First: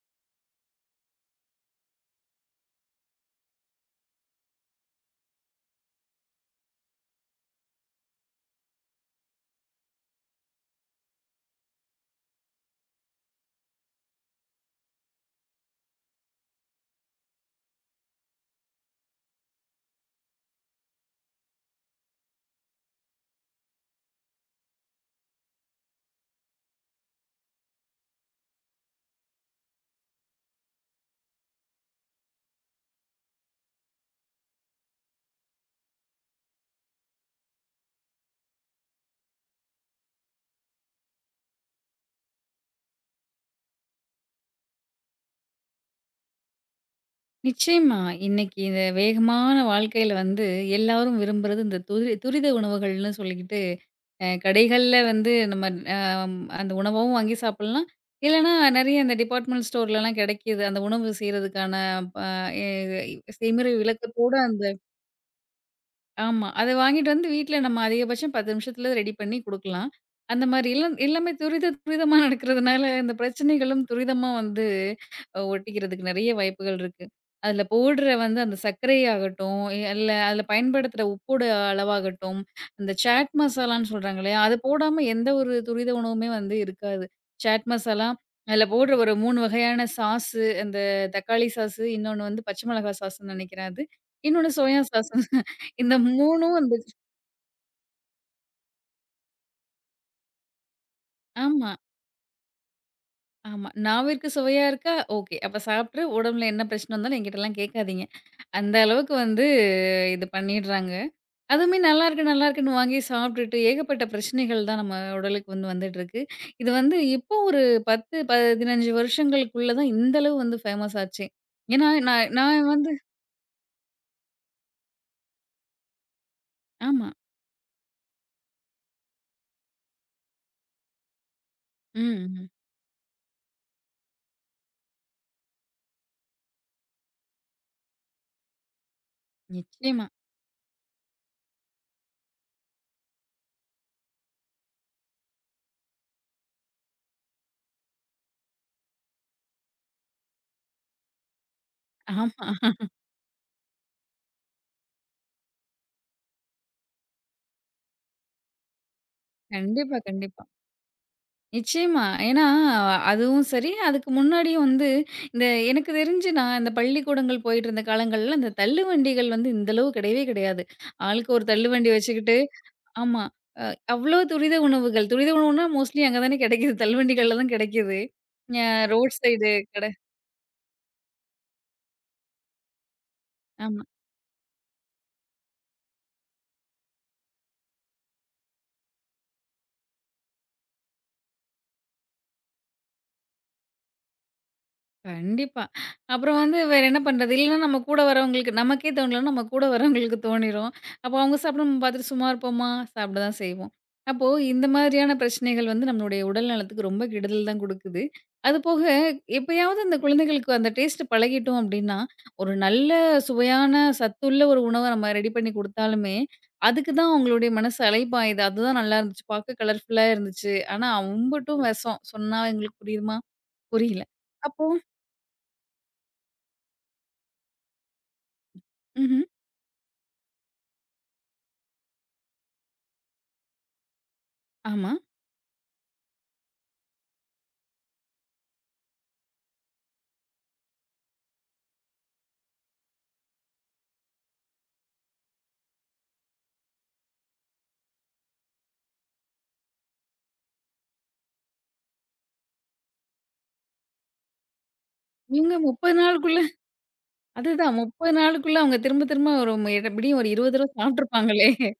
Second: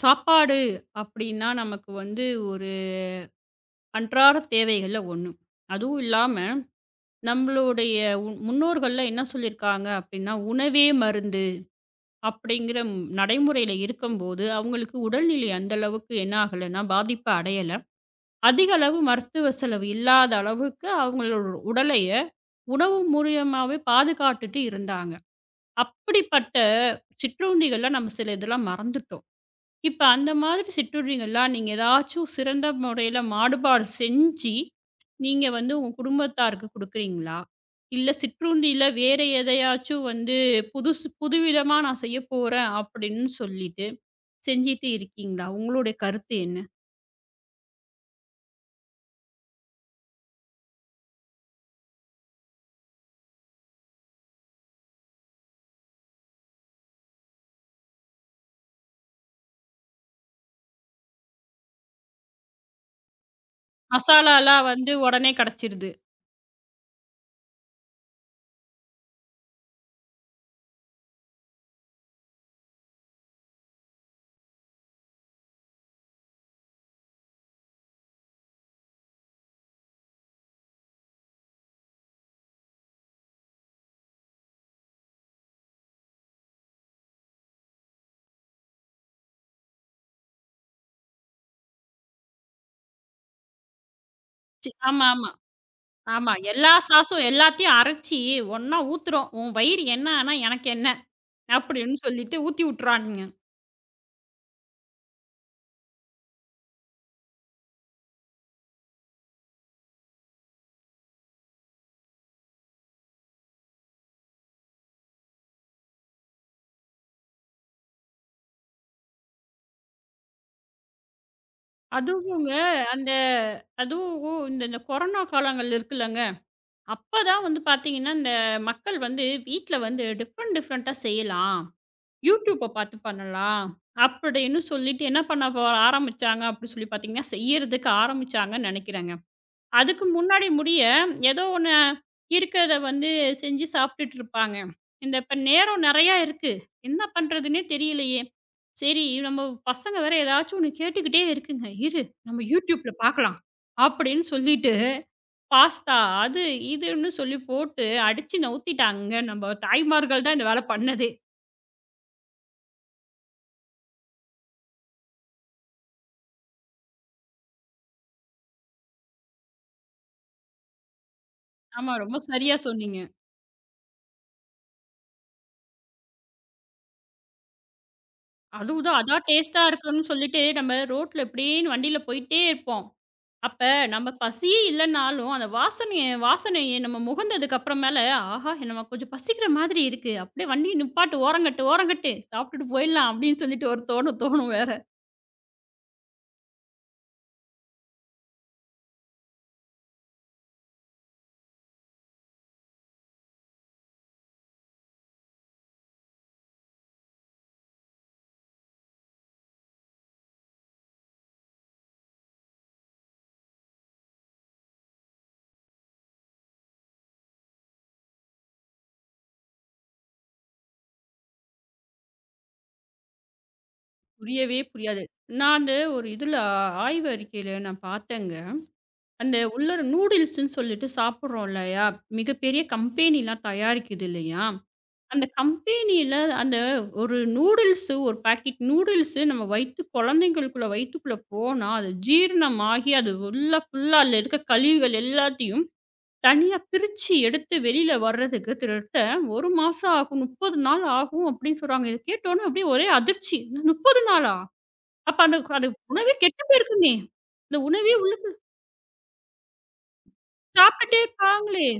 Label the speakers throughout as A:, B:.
A: சாப்பாடு அப்படின்னா நமக்கு வந்து ஒரு அன்றாட தேவைகள்ல ஒண்ணு. அதுவும் இல்லாம நம்மளுடைய முன்னோர்கள்லாம் என்ன சொல்லியிருக்காங்க அப்படின்னா உணவே மருந்து அப்படிங்கிற நடைமுறையில இருக்கும்போது அவங்களுக்கு உடல்நிலை அந்த அளவுக்கு என்ன ஆகலைன்னா பாதிப்பு அடையல, அதிக அளவு மருத்துவ செலவு இல்லாத அளவுக்கு அவங்களோட உடலைய உணவு மூலியமாவே பாதுகாத்துட்டு இருந்தாங்க. அப்படிப்பட்ட சிற்றுண்டிகள்லாம் நம்ம சில இதெல்லாம் மறந்துட்டோம். இப்ப அந்த மாதிரி சிற்றுண்டிகள்லாம் நீங்க ஏதாச்சும் சிறந்த முறையில மாடுபாடு செஞ்சு, நீங்க வந்து உங்க குடும்பத்தாருக்கு குடுக்குறீங்களா? இல்ல சிற்றுண்டியில வேற எதையாச்சும் வந்து புதுசு புதுவிதமா நான் செய்யப்போறேன் அப்படின்னு சொல்லிட்டு செஞ்சுட்டு இருக்கீங்களா? உங்களுடைய கருத்து என்ன?
B: நிச்சயமா. இன்னைக்கு இந்த வேகமான வாழ்க்கையில வந்து எல்லாரும் விரும்புறது இந்த துரித உணவுகள்னு சொல்லிக்கிட்டு, கடைகள்ல வந்து நம்ம அந்த உணவும் வாங்கி சாப்பிடலாம். இல்லன்னா நெறைய இந்த டிபார்ட்மெண்ட் ஸ்டோர்லலாம் கிடைக்கிது. அந்த உணவு செய்றதுக்கான ப எ செய்முறை விளக்கத்தோட அந்த
A: மசாலாலாம் வந்து உடனே கிடைச்சிருது.
B: ஆமா. அத வாங்கிட்டு வந்து வீட்ல நம்ம அதிகபட்சம் 10 நிமிஷத்துல ரெடி பண்ணி குடுக்கலாம். அந்த மாரி எல்லாம் எல்லாமே துரித துரிதமா நடக்கிறதுனால, இந்த பிரச்சனைகளும் துரிதமா வந்து ஒட்டிக்கிறதுக்கு நெறைய வாய்ப்புகள் இருக்கு. அதுல போடுற வந்து அந்த சர்க்கரை ஆகட்டும், இல்ல அதுல பயன்படுத்துற உப்போட அளவாகட்டும், அந்த சாட் மசாலான்னு சொல்றாங்க இல்லையா? அது போடாம எந்த ஒரு துரித உணவுமே வந்து இருக்காது. சாட் மசாலா, அதுல போடுற ஒரு 3 வகையான சாஸு, அந்த தக்காளி சாஸு, இன்னொன்னு வந்து பச்சை மிளகா சாஸ்ன்னு நெனைக்கிறேன் அது. இன்னொன்னு சோயா
A: ஆமா,
B: சாஸ்.
A: ஆமா,
B: இந்த
A: ஆமா.
B: 3ம்
A: எல்லா
B: வந்து
A: சாஸும் எல்லாத்தையும் அரைச்சு ஒண்ணா ஊத்துறோம். உன் வயிறு என்ன ஆனா எனக்கு என்ன?
B: ஆமா,
A: அப்படின்னு சொல்லிட்டு ஊத்தி விட்டுறானுங்க.
B: ஆமா. நாவிற்கு சுவையா இருக்கா? ஓகே. அப்ப சாப்ட்ரு, உடம்புல என்ன பிரச்சனை வந்தாலும் என்கிட்டலாம் கேட்காதீங்க. அந்த அளவுக்கு வந்து இது பண்ணிடுறாங்க. அதுவுமே நல்லாருக்கு, நல்லாருக்குன்னு வாங்கி சாப்ட்டுட்டு ஏகப்பட்ட பிரச்சனைகள் தான் நம்ம உடலுக்கு வந்து வந்துட்டுருக்கு. இது வந்து இப்போ ஒரு 10, 15 வருஷங்களுக்குள்ள தான் இந்த அளவு வந்து ஃபேமஸ் ஆச்சே. ஏன்னா நான்
A: அதுவுங்க
B: நான் வந்து
A: அந்த அதுவும் இந்த இந்த கொரோனா காலங்கள் இருக்குல்லங்க.
B: ஆமா.
A: அப்பதான் வந்து பார்த்தீங்கன்னா, இந்த மக்கள் வந்து வீட்ல வந்து டிஃப்ரெண்ட் டிஃப்ரெண்ட்டா செய்யலாம்.
B: ம், ம்.
A: YouTubeஅ பார்த்து பண்ணலாம். அப்படின்னு சொல்லிட்டு என்ன பண்ண போ ஆரம்பிச்சாங்க அப்படின்னு சொல்லி பார்த்தீங்கன்னா, செய்யறதுக்கு ஆரம்பிச்சாங்கன்னு நெனைக்கிறேங்க. அதுக்கு
B: நிச்சயமா.
A: முன்னாடி முடிய, ஏதோ ஒண்ணு இருக்கிறத வந்து செஞ்சு சாப்பிட்டுட்டு இருப்பாங்க. இந்த இப்ப நேரம் நெறையா இருக்கு. என்ன பண்றதுன்னே தெரியலையே! சரி நம்ம பசங்க வேற ஏதாச்சும் ஒண்ணு கேட்டுக்கிட்டே இருக்குங்க. இரு நம்ம
B: ஆமா.
A: YouTubeல பார்க்கலாம். அப்படின்னு சொல்லிட்டு பாஸ்தா அது இதுன்னு சொல்லி போட்டு அடிச்சு நவுத்திட்டாங்கங்க. நம்ம
B: கண்டிப்பா,
A: தாய்மார்கள் தான்
B: கண்டிப்பா.
A: இந்த வேல பண்ணதே.
B: நிச்சயமா. ஏன்னா, அதுவும் சரி, அதுக்கு முன்னாடியும் வந்து இந்த எனக்கு தெரிஞ்சு நான் இந்த பள்ளிக்கூடங்கள் போயிட்டுருந்த காலங்கள்ல, இந்த தள்ளுவண்டிகள் வந்து இந்த அளவு கிடையவே கிடையாது. ஆளுக்கு ஒரு தள்ளுவண்டி
A: ஆமா, ரொம்ப
B: வச்சுக்கிட்டு
A: சரியா சொன்னீங்க.
B: ஆமா. அவ்ளோ துரித உணவுகள். துரித உணவுனா மோஸ்ட்லி அங்க தானே கிடைக்குது. தள்ளுவண்டிகள்ல தான் கிடைக்குது. அ
A: அதுவும் தான்
B: ரோட்
A: அதான்
B: சைடு
A: டேஸ்ட்டா
B: கடை
A: இருக்குன்னு சொல்லிட்டு நம்ம ரோட்ல இப்படின்னு வண்டியில போயிட்டே இருப்போம். அப்ப
B: ஆமா.
A: நம்ம பசியே இல்லன்னாலும், அந்த வாசனைய வாசனைய நம்ம முகந்ததுக்கு அப்புறமேல, "ஆஹா! நம்ம கொஞ்சம் பசிக்கிற மாதிரி இருக்கு. அப்படியே வண்டிய நிப்பாட்டு, ஓரங்கட்டு, ஓரங்கட்டு. சாப்பிட்டுட்டு போயிடலாம்." அப்படின்னு சொல்லிட்டு ஒரு தோணும் வேற.
B: கண்டிப்பா. அப்புறம் வந்து வேற என்ன பண்றது? இல்லன்னா நம்ம கூட வரவங்களுக்கு நமக்கே தோணலன்னா, நம்ம கூட வரவங்களுக்கு தோணிரும். அப்போ அவங்க சாப்பிட நம்ம பார்த்துட்டு சும்மா இருப்போமா? சாப்பிட தான் செய்வோம். அப்போ இந்த மாதிரியான பிரச்சனைகள் வந்து நம்மளுடைய உடல் நலத்துக்கு ரொம்ப கெடுதல் தான் குடுக்குது. அதுபோக எப்பயாவது அந்த குழந்தைகளுக்கு அந்த டேஸ்ட் பழகிட்டோம் அப்டின்னா, ஒரு நல்ல சுவையான சத்துள்ள ஒரு உணவ நம்ம ரெடி பண்ணி குடுத்தாலுமே, அதுக்கு தான் அவங்களுடைய மனசு அலைப்பாயுது. அதுதான் நல்லா இருந்துச்சு. பார்க்க கலர்ஃபுல்லா இருந்துச்சு. ஆனா அம்புட்டும் வெஷம். சொன்னா எங்களுக்கு புரியுமா? புரியல.
A: புரியவே
B: அப்போ
A: புரியாது. நான் அந்த ஒரு இதுல ஆய்வு அறிக்கையில நான் பார்த்தேங்க.
B: ம்ஹ்ம்.
A: அந்த உள்ள நூடுல்ஸ்ன்னு சொல்லிட்டு சாப்பிடுறோம் இல்லையா? மிகப்பெரிய கம்பெனிலாம் தயாரிக்குது இல்லையா?
B: ஆமா.
A: அந்த கம்பெனியில அந்த ஒரு நூடுல்ஸு, ஒரு பாக்கெட் நூடுல்ஸு நம்ம வயித்து குழந்தைங்களுக்குள்ள வயித்துக்குள்ள போனா, அது ஜீரணமாகி அது உள்ள ஃபுல்லா அதுல இருக்க கழிவுகள் எல்லாத்தையும் தனியா பிரிச்சு எடுத்து வெளியில வர்றதுக்கு கிட்டத்தட்ட 1 மாசம் ஆகும். 30 நாள் ஆகும் அப்படின்னு சொல்றாங்க. இத கேட்டோனே அப்படியே ஒரே அதிர்ச்சி. 30 நாளா? அப்ப அந்த
B: இவங்க
A: அந்த
B: 30
A: உணவே
B: நாளுக்குள்ள
A: கெட்டு போயிருக்குமே! அந்த
B: அதுதான்
A: உணவே
B: 30 நாளுக்குள்ள அவங்க திரும்ப திரும்ப ஒரு எப்படியும் ஒரு 20 தடவ
A: சாப்பிட்டுட்டே
B: சாப்ட்டுருப்பாங்களே!
A: இருப்பாங்களே!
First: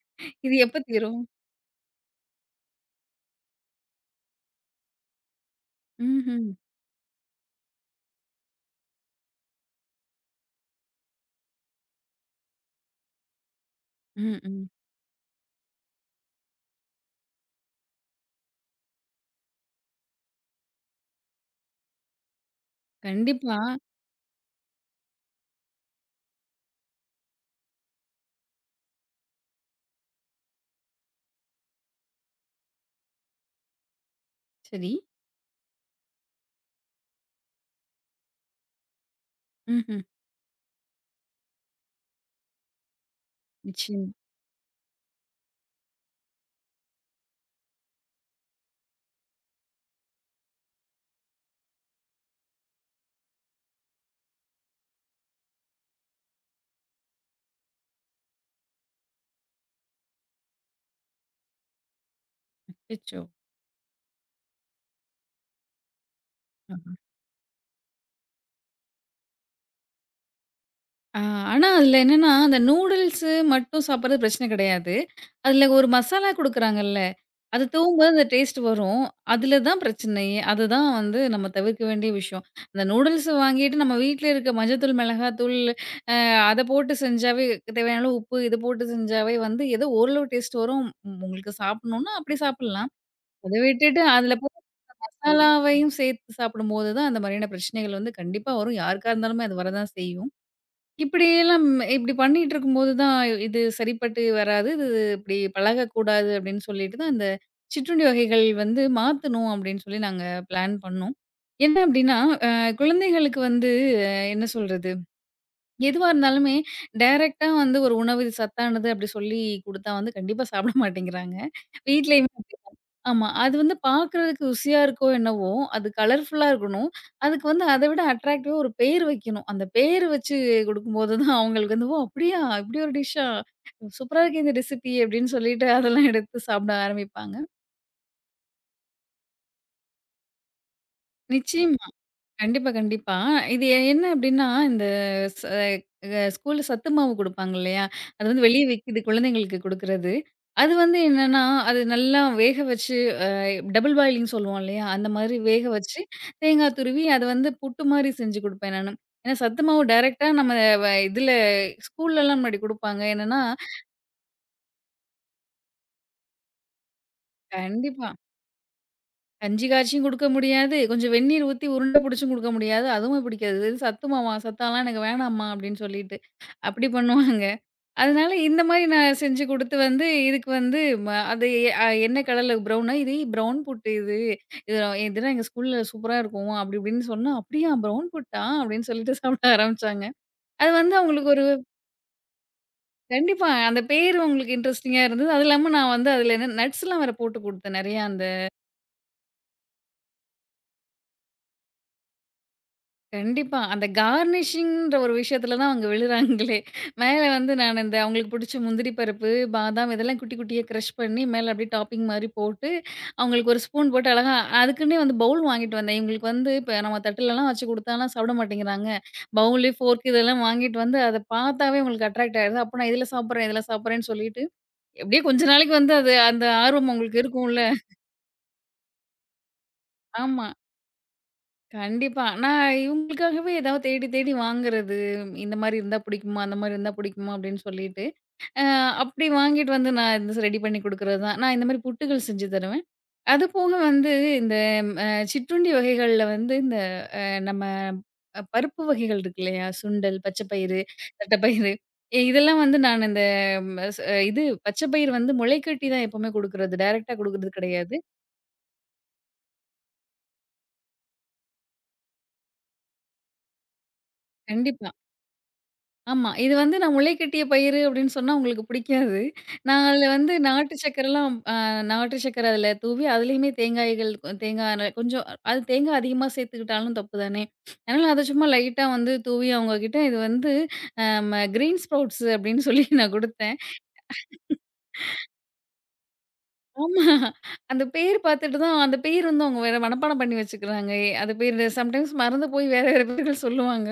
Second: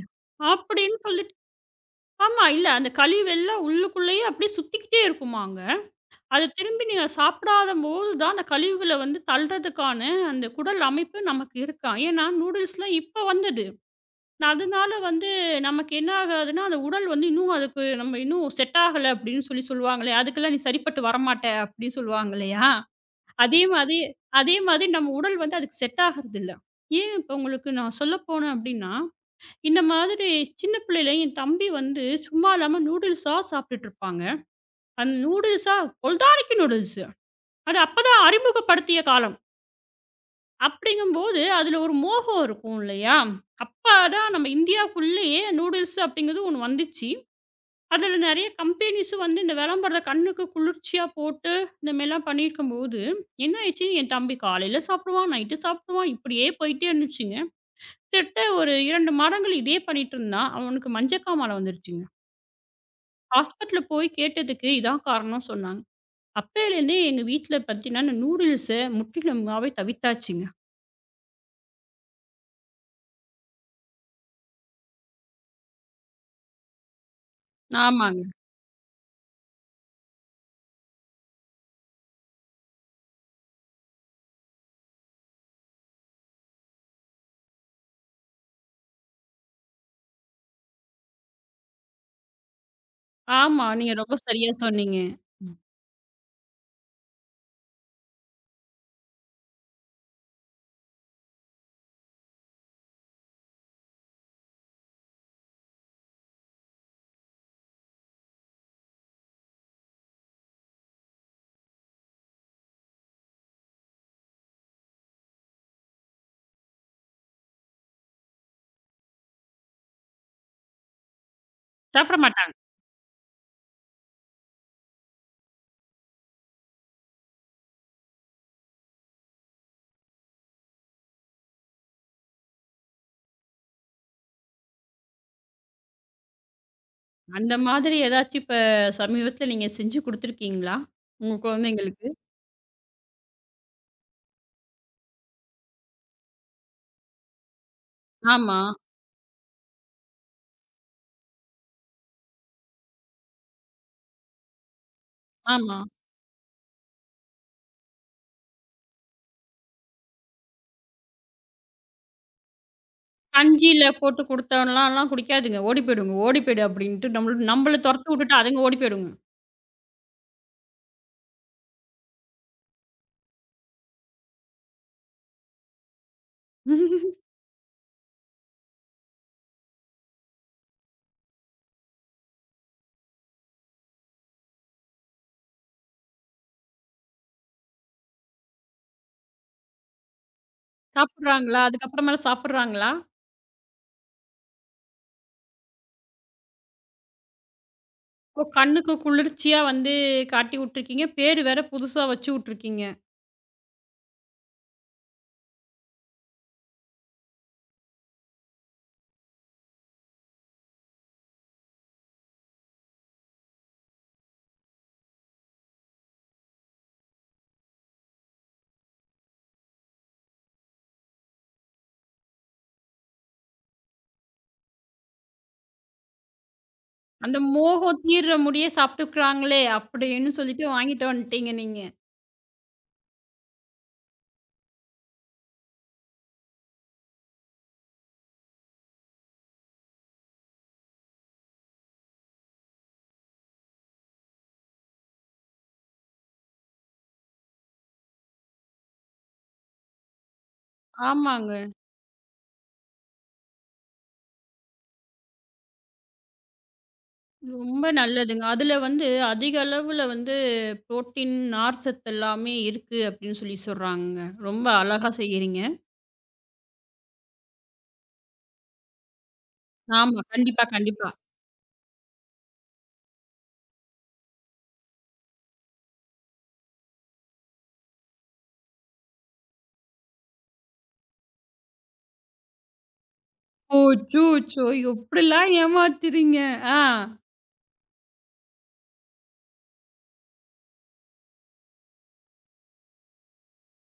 B: இது எப்ப
A: அப்படின்னு
B: தீரும்?
A: சொல்லிட்டு ஆமா. இல்ல அந்த கழிவெல்லாம் உள்ளுக்குள்ளேயே அப்படியே சுத்திக்கிட்டே இருக்குமாங்க. அத
B: ம்ஹ்ம்.
A: திரும்பி நீங்க சாப்பிடாதம்போது தான் அந்த கழிவுகள வந்து தள்றதுக்கான அந்த குடல் அமைப்பு நமக்கு இருக்காம். ஏன்னா, நூடுல்ஸ்லாம் இப்ப வந்தது.
B: ம், ம்.
A: அதனால வந்து நமக்கு என்ன ஆகாதுன்னா, அந்த உடல் வந்து இன்னும் அதுக்கு நம்ம இன்னும் செட் ஆகல அப்படின்னு சொல்லி சொல்லுவாங்களே, அதுக்கெல்லாம் நீ சரிப்பட்டு வரமாட்ட அப்படின்னு சொல்லுவாங்க இல்லையா?
B: கண்டிப்பா.
A: அதே மாதிரி அதே மாதிரி நம்ம உடல் வந்து அதுக்கு செட் ஆகுறதில்ல. ஏன் இப்ப உங்களுக்கு நான் சொல்ல போனேன் அப்படின்னா, இந்த மாதிரி சின்ன பிள்ளையில என் தம்பி வந்து சும்மா இல்லாம நூடுல்ஸா சாப்பிட்டுட்டு இருப்பாங்க.
B: சரி.
A: அந்த நூடுல்ஸா பொல்தானிக்கு நூடுல்ஸ். அது அப்பதான் அறிமுகப்படுத்திய காலம்.
B: ம்ஹ்ம்.
A: அப்படிங்கும்போது, அதுல ஒரு மோகம் இருக்கும் இல்லையா?
B: நிச்சயமா.
A: அப்பதான் நம்ம இந்தியாக்குள்ளேயே நூடுல்ஸ் அப்படிங்கிறது ஒண்ணு வந்துச்சு. அதுல நெறைய கம்பெனிஸும் வந்து இந்த விளம்பரத்த கண்ணுக்கு குளிர்ச்சியா போட்டு, இந்த மாரிலாம் பண்ணியிருக்கும்போது, என்ன ஆயிடுச்சு, என் தம்பி காலையில சாப்பிடுவான், நைட்டு சாப்பிடுவான். இப்படியே போயிட்டே இருந்துச்சுங்க. கிட்டத்தட்ட ஒரு 2 மாதங்கள் இதே பண்ணிட்டு இருந்தான். அவனுக்கு மஞ்சக்காமாலை வந்துருச்சுங்க.
B: அச்சச்சோ!
A: ஹாஸ்பிட்டல்ல போய் கேட்டதுக்கு இதான் காரணம் சொன்னாங்க.
B: அ.
A: அப்பயிலேருந்தே எங்க வீட்ல பார்த்தீங்கன்னா, இந்த நூடுல்ஸ முற்றிலுமாவே தவிர்த்தாச்சுங்க.
B: ஆ, ஆனா அதுல என்னன்னா, அந்த நூடுல்ஸ் மட்டும் சாப்பிடுறது பிரச்சனை கிடையாது. அதுல ஒரு மசாலா குடுக்குறாங்கல்ல, அது தூவும்போது
A: ஆமாங்க.
B: அந்த டேஸ்ட் வரும். அதுல தான் பிரச்சனையே. அதுதான் வந்து நம்ம தவிர்க்க வேண்டிய விஷயம். அந்த நூடுல்ஸ் வாங்கிட்டு நம்ம வீட்ல இருக்க மஞ்சள்தூள், மிளகாத்தூள் அ அத போட்டு செஞ்சாவே தேவையான அளவு உப்பு இது போட்டு செஞ்சாவே வந்து ஏதோ ஓரளவு டேஸ்ட் வரும். உம், உங்களுக்கு சாப்பிடணும்னா அப்படி சாப்பிடலாம். அத
A: ஆமா. நீங்க
B: விட்டுட்டு
A: ரொம்ப
B: அதுல
A: சரியா
B: போட்டு
A: சொன்னீங்க. ம்.
B: மசாலாவையும் சேர்த்து சாப்பிடும்போது தான் அந்த மாதிரியான பிரச்சனைகள் வந்து கண்டிப்பா வரும். யாருக்கா இருந்தாலுமே அது வரதான் செய்யும். இப்படியெல்லாம் இப்படி பண்ணிட்டு இருக்கும்போது தான், இது சரிப்பட்டு வராது. இது இப்படி பழகக்கூடாது அப்படின்னு சொல்லிட்டு தான், இந்த சிற்றுண்டி வகைகள் வந்து மாத்தணும் அப்படின்னு சொல்லி நாங்க பிளான் பண்ணோம். என்ன அப்படின்னா, அ குழந்தைகளுக்கு வந்து என்ன சொல்றது? எதுவா இருந்தாலுமே டைரக்ட்டா வந்து ஒரு உணவு இது சத்தானது அப்படி சொல்லி குடுத்தா வந்து கண்டிப்பா சாப்பிட மாட்டேங்கிறாங்க.
A: சாப்பிட
B: வீட்லயுமே
A: மாட்டாங்க.
B: ஆமா. அது வந்து பார்க்குறதுக்கு ருசியா இருக்கோ என்னவோ! அது கலர்ஃபுல்லா இருக்கணும். அதுக்கு வந்து அத விட அட்ராக்டிவா ஒரு பேர் வைக்கணும். அந்த பேர் வச்சு குடுக்கும்போது தான் அவுங்களுக்கு வந்து, "ஓ! அப்படியா? இப்படி ஒரு டிஷ்ஷா? சூப்பரா இருக்கே இந்த ரெசிபி" அப்படின்னு சொல்லிட்டு அதெல்லாம் எடுத்து சாப்பிட ஆரம்பிப்பாங்க.
A: அந்த மாதிரி ஏதாச்சும் இப்ப சமீபத்தில நீங்க செஞ்சு குடுத்துருக்கீங்களா? உங்க
B: நிச்சயமா.
A: குழந்தைங்களுக்கு?
B: கண்டிப்பா, கண்டிப்பா. இது என்ன அப்படின்னா, இந்த ச ஸ்கூல்ல சத்து மாவு குடுப்பாங்க இல்லையா? அது வந்து
A: ஆமா,
B: வெளிய விக்கிது குழந்தைங்களுக்கு குடுக்குறது. அது வந்து என்னன்னா, அது நல்லா வேக வச்சு டபுள் பாயிலிங் சொல்லுவோம் இல்லையா? அந்த மாதிரி வேக
A: ஆமா.
B: வச்சு, தேங்காய் துருவி அத வந்து புட்டு மாரி செஞ்சு குடுப்பேன் நானு. ஏன்னா சத்து மாவு டைரக்ட்டா நம்ம இதுல ஸ்கூல்லலாம் முன்னாடி குடுப்பாங்க. என்னன்னா
A: கஞ்சியில போட்டு குடுத்தோம்லாம்லாம் குடிக்காதுங்க. ஓடி போயிடுங்க, ஓடி போயிடு அப்படின்ட்டு நம்மள நம்மள
B: கண்டிப்பா.
A: தொரத்தி விட்டுட்டு அதுங்க ஓடி போயிடுங்க.
B: கஞ்சி காய்ச்சியும் குடுக்க முடியாது. கொஞ்சம் வெந்நீர் ஊத்தி உருண்ட புடிச்சும் குடுக்க முடியாது. அதுவும் பிடிக்காது. "இது சத்து மாவா? சத்தாலாம் எனக்கு வேணாம்மா" அப்படின்னு சொல்லிட்டு, அப்படி பண்ணுவாங்க. அதனால இந்த மாரி நான் செஞ்சு குடுத்து வந்து, இதுக்கு வந்து ம அது எ அ என்ன கடல ப்ரௌன்னா, "இது ப்ரவுன் புட் இது. இது இதெல்லாம் எங்க ஸ்கூல்ல சூப்பரா இருக்கும்." அப்படி இப்படின்னு சொன்னா, "அப்படியா ப்ரவுன் புட்டா?" அப்படின்னு சொல்லிட்டு சாப்பிட ஆரம்பிச்சாங்க. அது வந்து அவங்களுக்கு ஒரு
A: சாப்பிடுறாங்களா? அதுக்கப்புறமேல சாப்பிடுறாங்களா?
B: கண்டிப்பா. அந்த பேரு அவங்களுக்கு இன்ட்ரஸ்டிங்கா இருந்தது. அது இல்லாம நான் வந்து அதில என்ன நட்ஸ்லாம் வேற போட்டு குடுத்தேன். நெறையா
A: இப்போ கண்ணுக்கு குளிர்ச்சியா வந்து காட்டி விட்டுருக்கீங்க. பேரு வேற புதுசா வச்சு விட்டுருக்கீங்க.
B: கண்டிப்பா. அந்த கார்னிஷிங்ன்ற ஒரு விஷயத்துல தான் அவங்க விழுறாங்களே! மேல வந்து நான் இந்த அவங்களுக்கு பிடிச்ச முந்திரி பருப்பு, பாதாம் இதெல்லாம் குட்டி குட்டியா கிரஷ் பண்ணி மேல அப்படியே டாப்பிங் மாரி போட்டு, அவங்களுக்கு ஒரு ஸ்பூன் போட்டு அழகா அதுக்குன்னே வந்து பவுல் வாங்கிட்டு வந்தேன். இவங்களுக்கு வந்து இப்ப நம்ம தட்டுலலாம் வச்சு குடுத்தாலாம் சாப்பிட மாட்டேங்கிறாங்க. பவுலு, ஃபோர்க் இதெல்லாம் வாங்கிட்டு வந்து அத பார்த்தாவே உங்களுக்கு அட்ராக்ட் ஆயிடுது. அப்ப நான் இதுல சாப்பிடுறேன், இதுல சாப்பிடுறேன்னு சொல்லிட்டு, எப்படியோ கொஞ்ச நாளைக்கு வந்து அது அந்த ஆர்வம் அவங்களுக்கு
A: அந்த
B: இருக்கும்ல.
A: மோகம் தீர்ற முடிய சாப்பிட்டுக்கிறாங்களே அப்படின்னு
B: ஆமா.
A: சொல்லிட்டு வாங்கிட்டு வந்துட்டீங்க நீங்க.
B: கண்டிப்பா. நான் இவங்களுக்காகவே ஏதாவது தேடி தேடி வாங்குறது, இந்த மாரி இருந்தா பிடிக்குமா? அந்த மாரி இருந்தா பிடிக்குமா? அப்படின்னு சொல்லிட்டு, அ அப்படி வாங்கிட்டு வந்து நான் இந்த ரெடி பண்ணி குடுக்குறது தான். நான் இந்த மாரி புட்டுகள் செஞ்சு தருவேன். அது போக வந்து இந்த அ சிற்றுண்டி வகைகள்ல வந்து இந்த நம்ம பருப்பு வகைகள் இருக்கு இல்லையா? சுண்டல், பச்சை பயிறு,
A: ஆமாங்க.
B: தட்டப்பயிறு இதெல்லாம் வந்து நான் இந்த ம் ஸ் இது பச்சை பயிறு வந்து முளைக்கட்டி தான் எப்பவுமே குடுக்குறது. டைரக்ட்டா குடுக்குறது
A: ரொம்ப
B: கிடையாது.
A: நல்லதுங்க. அதுல வந்து அதிக அளவுல வந்து புரோட்டீன், நார்ச்சத்து எல்லாமே இருக்கு அப்படின்னு சொல்லி சொல்றாங்க. ரொம்ப
B: கண்டிப்பா.
A: அழகா செய்யறீங்க.
B: ஆமா. இது வந்து நான் முளை கட்டிய பயிறு அப்டின்னு சொன்னா உங்களுக்கு பிடிக்காது. நான் அதுல
A: ஆமா.
B: வந்து
A: கண்டிப்பா,
B: நாட்டு
A: கண்டிப்பா.
B: சர்க்கரைலாம் நாட்டு சர்க்கரை அதுல தூவி, அதுலயுமே தேங்காய் கொஞ்சம் அது தேங்காய் அதிகமா சேர்த்துக்கிட்டாலும் தப்பு தானே. அதனால அத சும்மா லைட்டா வந்து தூவி அவங்க கிட்ட இது வந்து அ ம கிரீன் ஸ்ப்ரவுட்ஸ் அப்டின்னு சொல்லி நான் குடுத்தேன்.
A: அச்சோச்சோ! எப்படிலாம் ஏமாத்துறீங்க? ஆ.
B: ஆமா. அந்த பேர் பார்த்துட்டு தான் அந்த பேர் வந்து அவங்க வேற மனப்பாடம் பண்ணி வச்சுக்கிறாங்க. அது பேர் சம்டைம்ஸ் மறந்து போய் வேற வேற பேர்கள் சொல்லுவாங்க.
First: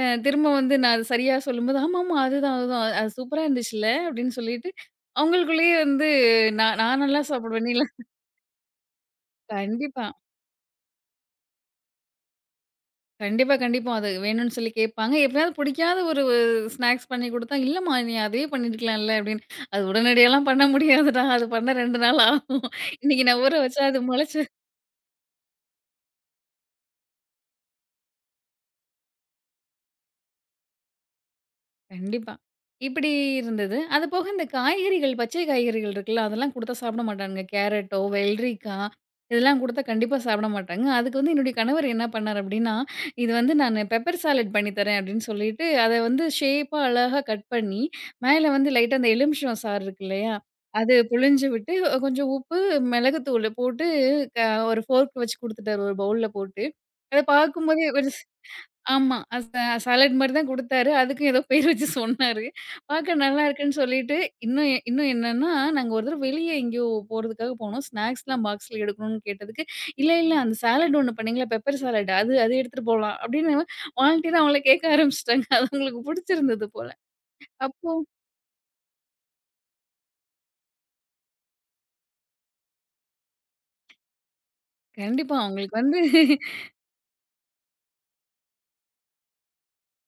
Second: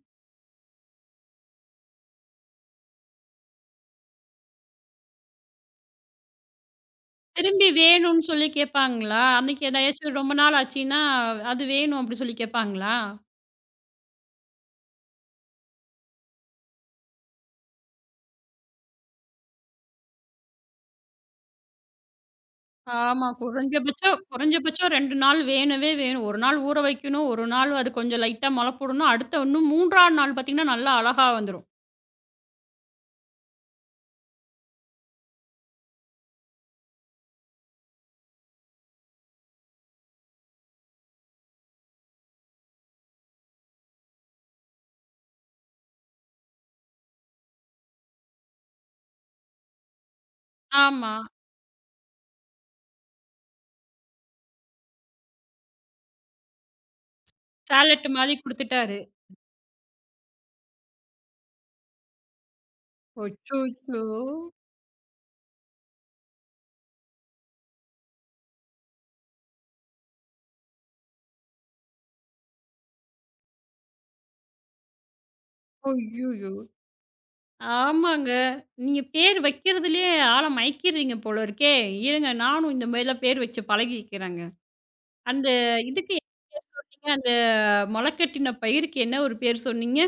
B: திரும்ப வந்து நான் அது சரியா சொல்லும்போது, "ஆமாமா. அதுதான், அதுதான். அது சூப்பரா இருந்துச்சுல்ல?" அப்படின்னு சொல்லிட்டு, அவங்களுக்குள்ளேயே வந்து நான் நான் நல்லா சாப்பிடுவேன்.
A: திரும்பி
B: நீலாம்
A: வேணும்னு சொல்லி கேட்பாங்களா? அன்னைக்கு
B: கண்டிப்பா.
A: ஏதாச்சும் ரொம்ப நாள் ஆச்சுன்னா, அது வேணும் அப்படி சொல்லி கேட்பாங்களா?
B: கண்டிப்பா, கண்டிப்பா. அது வேணும்னு சொல்லி கேட்பாங்க. எப்பயாவது பிடிக்காத ஒரு ஸ்நாக்ஸ் பண்ணி குடுத்தா, "இல்லம்மா நீ அதே பண்ணியிருக்கலாம்ல" அப்படின்னு. அது உடனடியாலாம் பண்ண முடியாதுடா. அது பண்ண 2 நாள் ஆகும். இன்னைக்கு
A: ஆமா.
B: நான் ஊற வச்சா அது
A: குறைஞ்சபட்சம்
B: முளைச்சு
A: குறைஞ்சபட்சம் 2 நாள் வேணவே வேணும். 1 நாள் ஊற வைக்கணும். 1 நாள் அது கொஞ்சம் லைட்டா மொள போடணும். அடுத்த இன்னும் 3வது நாள் பார்த்தீங்கன்னா, நல்லா அழகா வந்துரும்.
B: கண்டிப்பா. இப்படி இருந்தது. அதுபோக இந்த காய்கறிகள், பச்சை காய்கறிகள் இருக்குல்ல, அதெல்லாம் குடுத்தா சாப்பிட மாட்டானுங்க. கேரட்டோ, வெள்ளரிக்கா இதெல்லாம் குடுத்தா கண்டிப்பா சாப்பிட மாட்டாங்க. அதுக்கு வந்து என்னுடைய கணவர் என்ன பண்ணாரு அப்படின்னா, இது வந்து நானு பெப்பர் சாலட் பண்ணி தரேன் அப்படின்னு சொல்லிட்டு, அத வந்து ஷேப்பா அழகா கட் பண்ணி, மேல வந்து லைட்டா அந்த எலுமிச்சம் சாறு இருக்கு இல்லையா, அது
A: ஆமா.
B: புழிஞ்சு விட்டு கொஞ்சம் உப்பு, மிளகுத்தூளு போட்டு க ஒரு ஃபோர்க் வச்சு குடுத்துட்டாரு ஒரு பவுல்ல போட்டு. அத பார்க்கும்போதே ஒரு
A: சாலட் மாரி குடுத்துட்டாரு.
B: ஆமா. அ ச சாலட் மாரி தான் குடுத்தாரு. அதுக்கும் ஏதோ பேர் வச்சு சொன்னாரு. பார்க்க நல்லா இருக்குன்னு
A: அச்சச்சோ!
B: சொல்லிட்டு, இன்னும் இன்னும் என்னன்னா, நாங்க ஒரு தடவ வெளிய எங்கேயோ போறதுக்காக போனோம். ஸ்நாக்ஸ்லாம் பாக்ஸ்ல எடுக்கணும்னு கேட்டதுக்கு, "இல்ல, இல்ல அந்த சாலட் ஒண்ணு பண்ணீங்கல்ல, பெப்பர் சாலட் அது அது எடுத்துட்டு போலாம்." அப்படின்னு வாலண்டியரா அவங்கள கேட்க ஆரம்பிச்சுட்டாங்க. அது அவங்களுக்கு
A: ஐய்யயோ!
B: புடிச்சிருந்தது போல. அப்போ
A: ஆமாங்க. நீங்க பேர் வைக்கிறதுலயே ஆள மயக்கிறீங்க போல இருக்கே! இருங்க நானும் இந்த மாரிலாம் பேர் வச்சு பழகிக்கிறேங்க.
B: கண்டிப்பா
A: அந்த
B: அவங்களுக்கு வந்து
A: இதுக்கு என்னங்க அந்த மொளக்கட்டின பயிருக்கு என்ன ஒரு பேர் சொன்னீங்க?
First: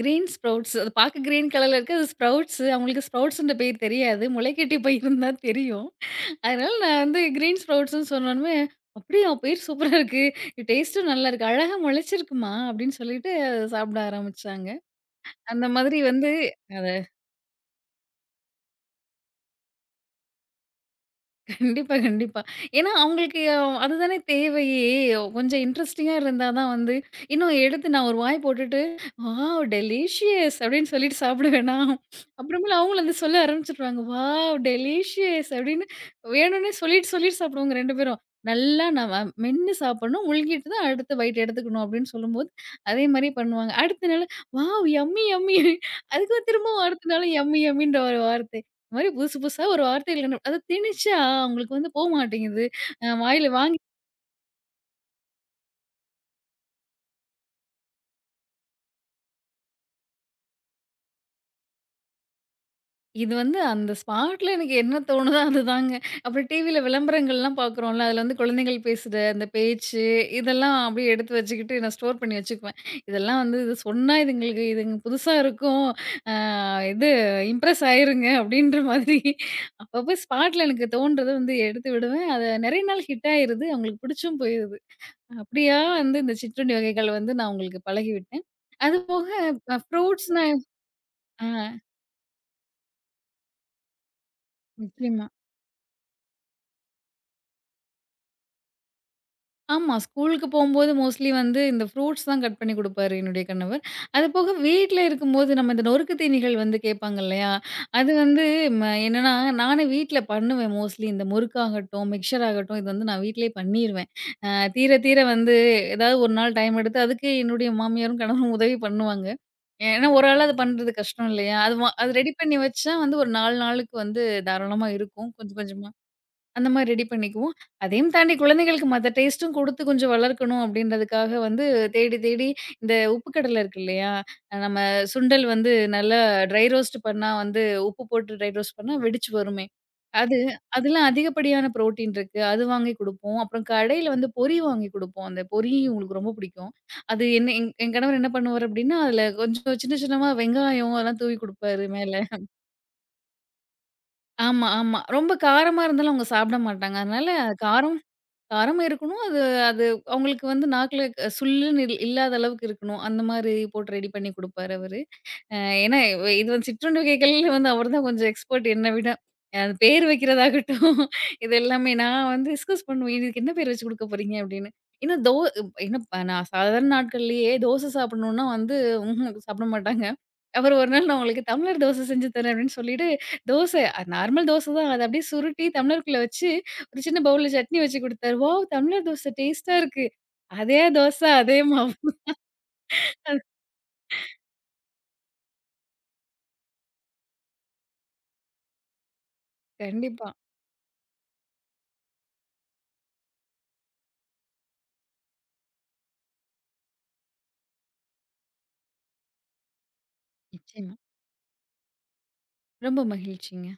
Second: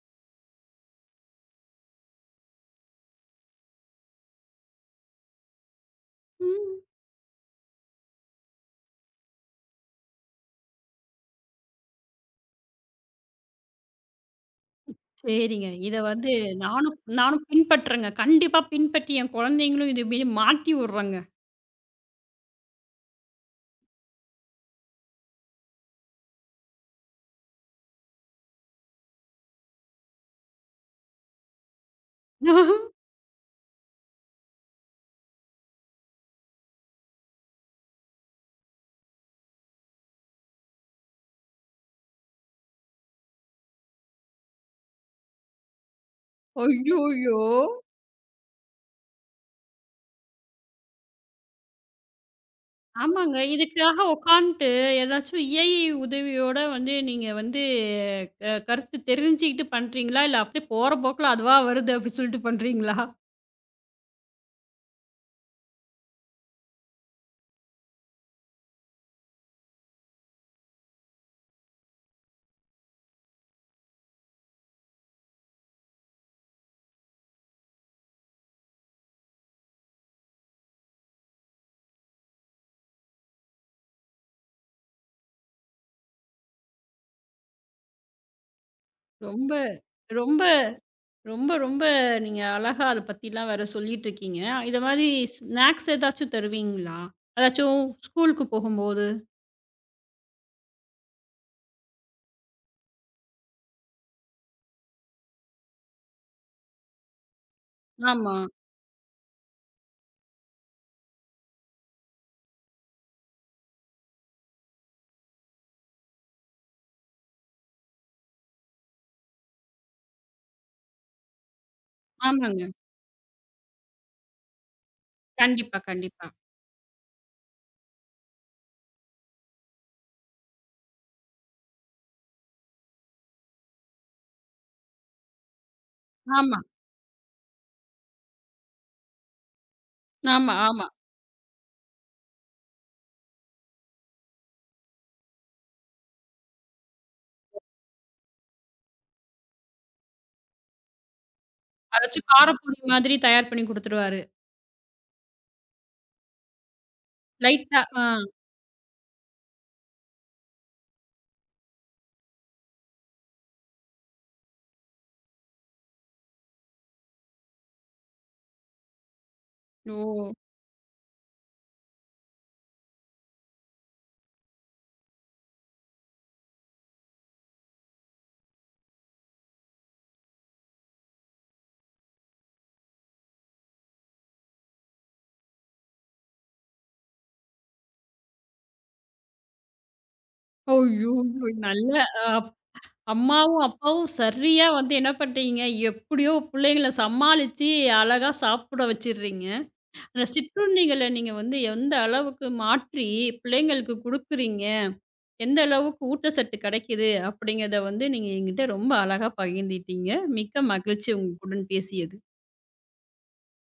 B: கிரீன் ஸ்ப்ரவுட்ஸ் அது பார்க்க கிரீன் கலர்ல இருக்கு. அது ஸ்ப்ரவுட்ஸ். அவங்களுக்கு ஸ்ப்ரவுட்ஸ்ன்ற பேர் தெரியாது. முளைக்கட்டிய பயிறுன்னு தான் தெரியும். அதனால
A: ம்.
B: நான் வந்து கிரீன் ஸ்ப்ரவுட்ஸ்ன்னு சொன்னோனமே, "அப்படியா! பேர் சூப்பரா இருக்கு. டேஸ்ட்டும் நல்லா இருக்கு. அழகா முளைச்சிருக்குமா" அப்படின்னு சொல்லிட்டு அத சாப்பிட ஆரம்பிச்சாங்க. அந்த
A: சரிங்க. இத
B: மாதிரி வந்து
A: வந்து
B: அத
A: நானும் நானும் பின்பற்றேங்க. கண்டிப்பா பின்பற்றி என் குழந்தைங்களும் இது மாத்தி விடுறேங்க.
B: கண்டிப்பா, கண்டிப்பா. ஏன்னா அவங்களுக்கு அதுதானே தேவையே! கொஞ்சம் இன்ட்ரஸ்டிங்கா இருந்தா தான் வந்து இன்னும் எடுத்து நான் ஒரு வாய் போட்டுட்டு, "வாவ் டெலிஷியஸ்" அப்படின்னு சொல்லிட்டு சாப்பிடுவேனா, அப்புறமேலு
A: ஐய்யயோ!
B: அவங்களும் அத சொல்ல ஆரம்பிச்சுருவாங்க. "வாவ் டெலிஷியஸ்" அப்படின்னு வேணும்னே சொல்லிட்டு, சொல்லிட்டு சாப்பிடுவோங்க 2 பேரும். நல்லா நம்ம மென்னு சாப்பிடணும். முழுங்கிட்டு தான் அடுத்த பைட் எடுத்துக்கணும் அப்படின்னு சொல்லும்போது, அதே மாரி பண்ணுவாங்க. அடுத்த நாள் "வாவ் யம்மி, யம்மி" அதுக்கு திரும்பவும் அடுத்த நாள் "யம்மி, யம்மின்ற" ஒரு வார்த்தை. இந்த மாரி புதுசு புதுசா ஒரு வார்த்தைகள் கண்டு அத திணிச்சா அவங்களுக்கு வந்து போ மாட்டேங்குது.
A: ஆமாங்க.
B: வாயில வாங்கி
A: இதுக்காக உட்காந்துட்டு ஏதாச்சும் ஏஐ உதவியோட வந்து நீங்க வந்து கருத்து தெரிஞ்சுக்கிட்டு பண்றீங்களா? இல்ல அப்படியே போற போக்குல அதுவா வருது அப்படி சொல்லிட்டு பண்றீங்களா?
B: இது வந்து அந்த ஸ்பாட்ல எனக்கு என்ன தோணுதோ அதுதாங்க. அப்புறம் டிவில விளம்பரங்கள்லாம் பார்க்குறோம்ல, அதுல வந்து குழந்தைகள் பேசுற அந்த பேச்சு, இதெல்லாம் அப்படியே எடுத்து வச்சுக்கிட்டு நான் ஸ்டோர் பண்ணி வச்சுக்குவேன். இதெல்லாம் வந்து இது சொன்னா இதுங்களுக்கு இதுங்க புதுசா இருக்கும். அ இது இம்ப்ரெஸ் ஆயிருங்க அப்படின்ற மாதிரி அப்பப்போ ஸ்பாட்ல எனக்கு தோன்றத வந்து எடுத்து விடுவேன். அது நெறைய நாள் ஹிட் ஆயிருது. அவங்களுக்கு பிடிச்சும் போயிருது. அப்படியா வந்து இந்த சிற்றுண்டி வகைகள் வந்து நான் உங்களுக்கு பழகிவிட்டேன். அதுபோக
A: ரொம்ப ரொம்ப
B: ஃப்ரூட்ஸ்னா ஆ
A: ரொம்ப ரொம்ப நீங்க அழகா அத பத்திலாம் வேற சொல்லிட்டு இருக்கீங்க. இத மாரி
B: நிச்சயமா.
A: ஸ்நாக்ஸ் ஏதாச்சும் தருவீங்களா? அதாச்சும் ஸ்கூலுக்கு போகும்போது.
B: ஆமா. ஸ்கூலுக்கு போம்போது மோஸ்ட்லி வந்து இந்த ஃப்ரூட்ஸ் தான் கட் பண்ணி குடுப்பாரு என்னுடைய கணவர். அது போக வீட்ல இருக்கும்போது நம்ம இந்த நொறுக்கு தீனிகள் வந்து கேட்பாங்க இல்லையா? அது
A: ஆமா.
B: வந்து என்னன்னா, நானே வீட்ல பண்ணுவேன் மோஸ்ட்லி இந்த முறுக்காகட்டும், மிக்சர் ஆகட்டும் இது வந்து நான் வீட்லயே பண்ணிருவேன். அ தீர தீர வந்து ஏதாவது ஒரு நாள் டைம் எடுத்து அதுக்கு என்னுடைய மாமியாரும், கணவரும் உதவி பண்ணுவாங்க. ஏன்னா ஒரு ஆளா அது பண்றது கஷ்டம் இல்லையா? அது அது ரெடி பண்ணி
A: ஆமாங்க.
B: வச்சா வந்து ஒரு 4 நாளுக்கு வந்து தாராளமா இருக்கும். கொஞ்சம்
A: கண்டிப்பா,
B: கொஞ்சமா
A: கண்டிப்பா.
B: அந்த மாரி ரெடி பண்ணிக்குவோம். அதையும் தாண்டி குழந்தைகளுக்கு மத்த டேஸ்ட்டும் குடுத்து கொஞ்சம் வளர்க்கணும் அப்படின்றதுக்காக வந்து தேடி தேடி இந்த உப்பு கடலை இருக்கு இல்லையா? நம்ம சுண்டல் வந்து நல்லா
A: ஆமா,
B: ட்ரை ரோஸ்ட் பண்ணா வந்து உப்பு போட்டு ட்ரை ரோஸ்ட் பண்ணா வெடிச்சு வருமே. அது
A: ஆமா, ஆமா.
B: அதெல்லாம் அதிகப்படியான புரோட்டீன் இருக்கு. அது வாங்கி குடுப்போம். அப்புறம் கடையில வந்து பொரி வாங்கி குடுப்போம். அந்த பொரி இவங்களுக்கு ரொம்ப பிடிக்கும். அது என்ன என் என் கணவர் என்ன பண்ணுவாரு அப்படின்னா, அதில கொஞ்சம் சின்ன சின்னமா வெங்காயம் அதெல்லாம் தூவி குடுப்பாரு மேல.
A: அதாச்சும் காரப்பொடி மாதிரி தயார் பண்ணி குடுத்துருவாரு.
B: ஆமா, ஆமா. ரொம்ப காரமா இருந்தாலும் அவங்க சாப்பிட மாட்டாங்க. அதனால
A: லைட்டா.
B: காரம்
A: ஆ.
B: காரமா இருக்கணும். அது அது அவங்களுக்கு வந்து நாக்குல சுள்ளுன்னு இல்லாத அளவுக்கு இருக்கணும். அந்த மாரி போட்டு ரெடி பண்ணி குடுப்பாரு அவரு. அ ஏன்னா இது வந்து சிற்றுண்டி வகைகள்ல வந்து அவர் தான் கொஞ்சம் எக்ஸ்பர்ட் என்ன விட. அது பேர்
A: ஓ!
B: வைக்கிறதாகட்டும், இது எல்லாமே நான் வந்து டிஸ்கஸ் பண்ணுவேன். இதுக்கு என்ன பேர் வச்சு குடுக்க போறீங்க அப்படின்னு. ஏன்னா தோ ஏன்னா நான் சாதாரண நாட்கள்லயே தோசை சாப்பிடணும்னா வந்து சாப்பிட மாட்டாங்க. அப்புறம் ஒரு நாள் நான் உங்களுக்கு டம்ளர் தோசை செஞ்சு தரேன் அப்படின்னு சொல்லிட்டு, தோசை நார்மல் தோசை தான். அத அப்படியே சுருட்டி டம்ளருக்குள்ள வச்சு ஒரு சின்ன பவுல்ல சட்னி வச்சு குடுத்தாரு. வாவ்! டம்ளர் தோசை டேஸ்ட்டா இருக்கு. அதே
A: ஐய்யய்யோ!
B: தோசை, அதே மாவு.
A: நல்ல அ அம்மாவும், அப்பாவும் சரியா வந்து என்ன பண்றீங்க, எப்படியோ பிள்ளைங்கள சமாளிச்சு அழகா சாப்பிட வச்சுடுறீங்க. அந்த
B: கண்டிப்பா.
A: சிற்றுண்டிகள நீங்க வந்து எந்த அளவுக்கு மாற்றி பிள்ளைங்களுக்கு குடுக்குறீங்க, எந்த அளவுக்கு ஊட்டச்சத்து கிடைக்குது அப்படிங்கிறத வந்து நீங்க என்கிட்ட ரொம்ப அழகா பகிர்ந்துட்டீங்க. மிக்க
B: நிச்சயமா.
A: மகிழ்ச்சி உங்களுடன் பேசியது.
B: ரொம்ப மகிழ்ச்சிங்க.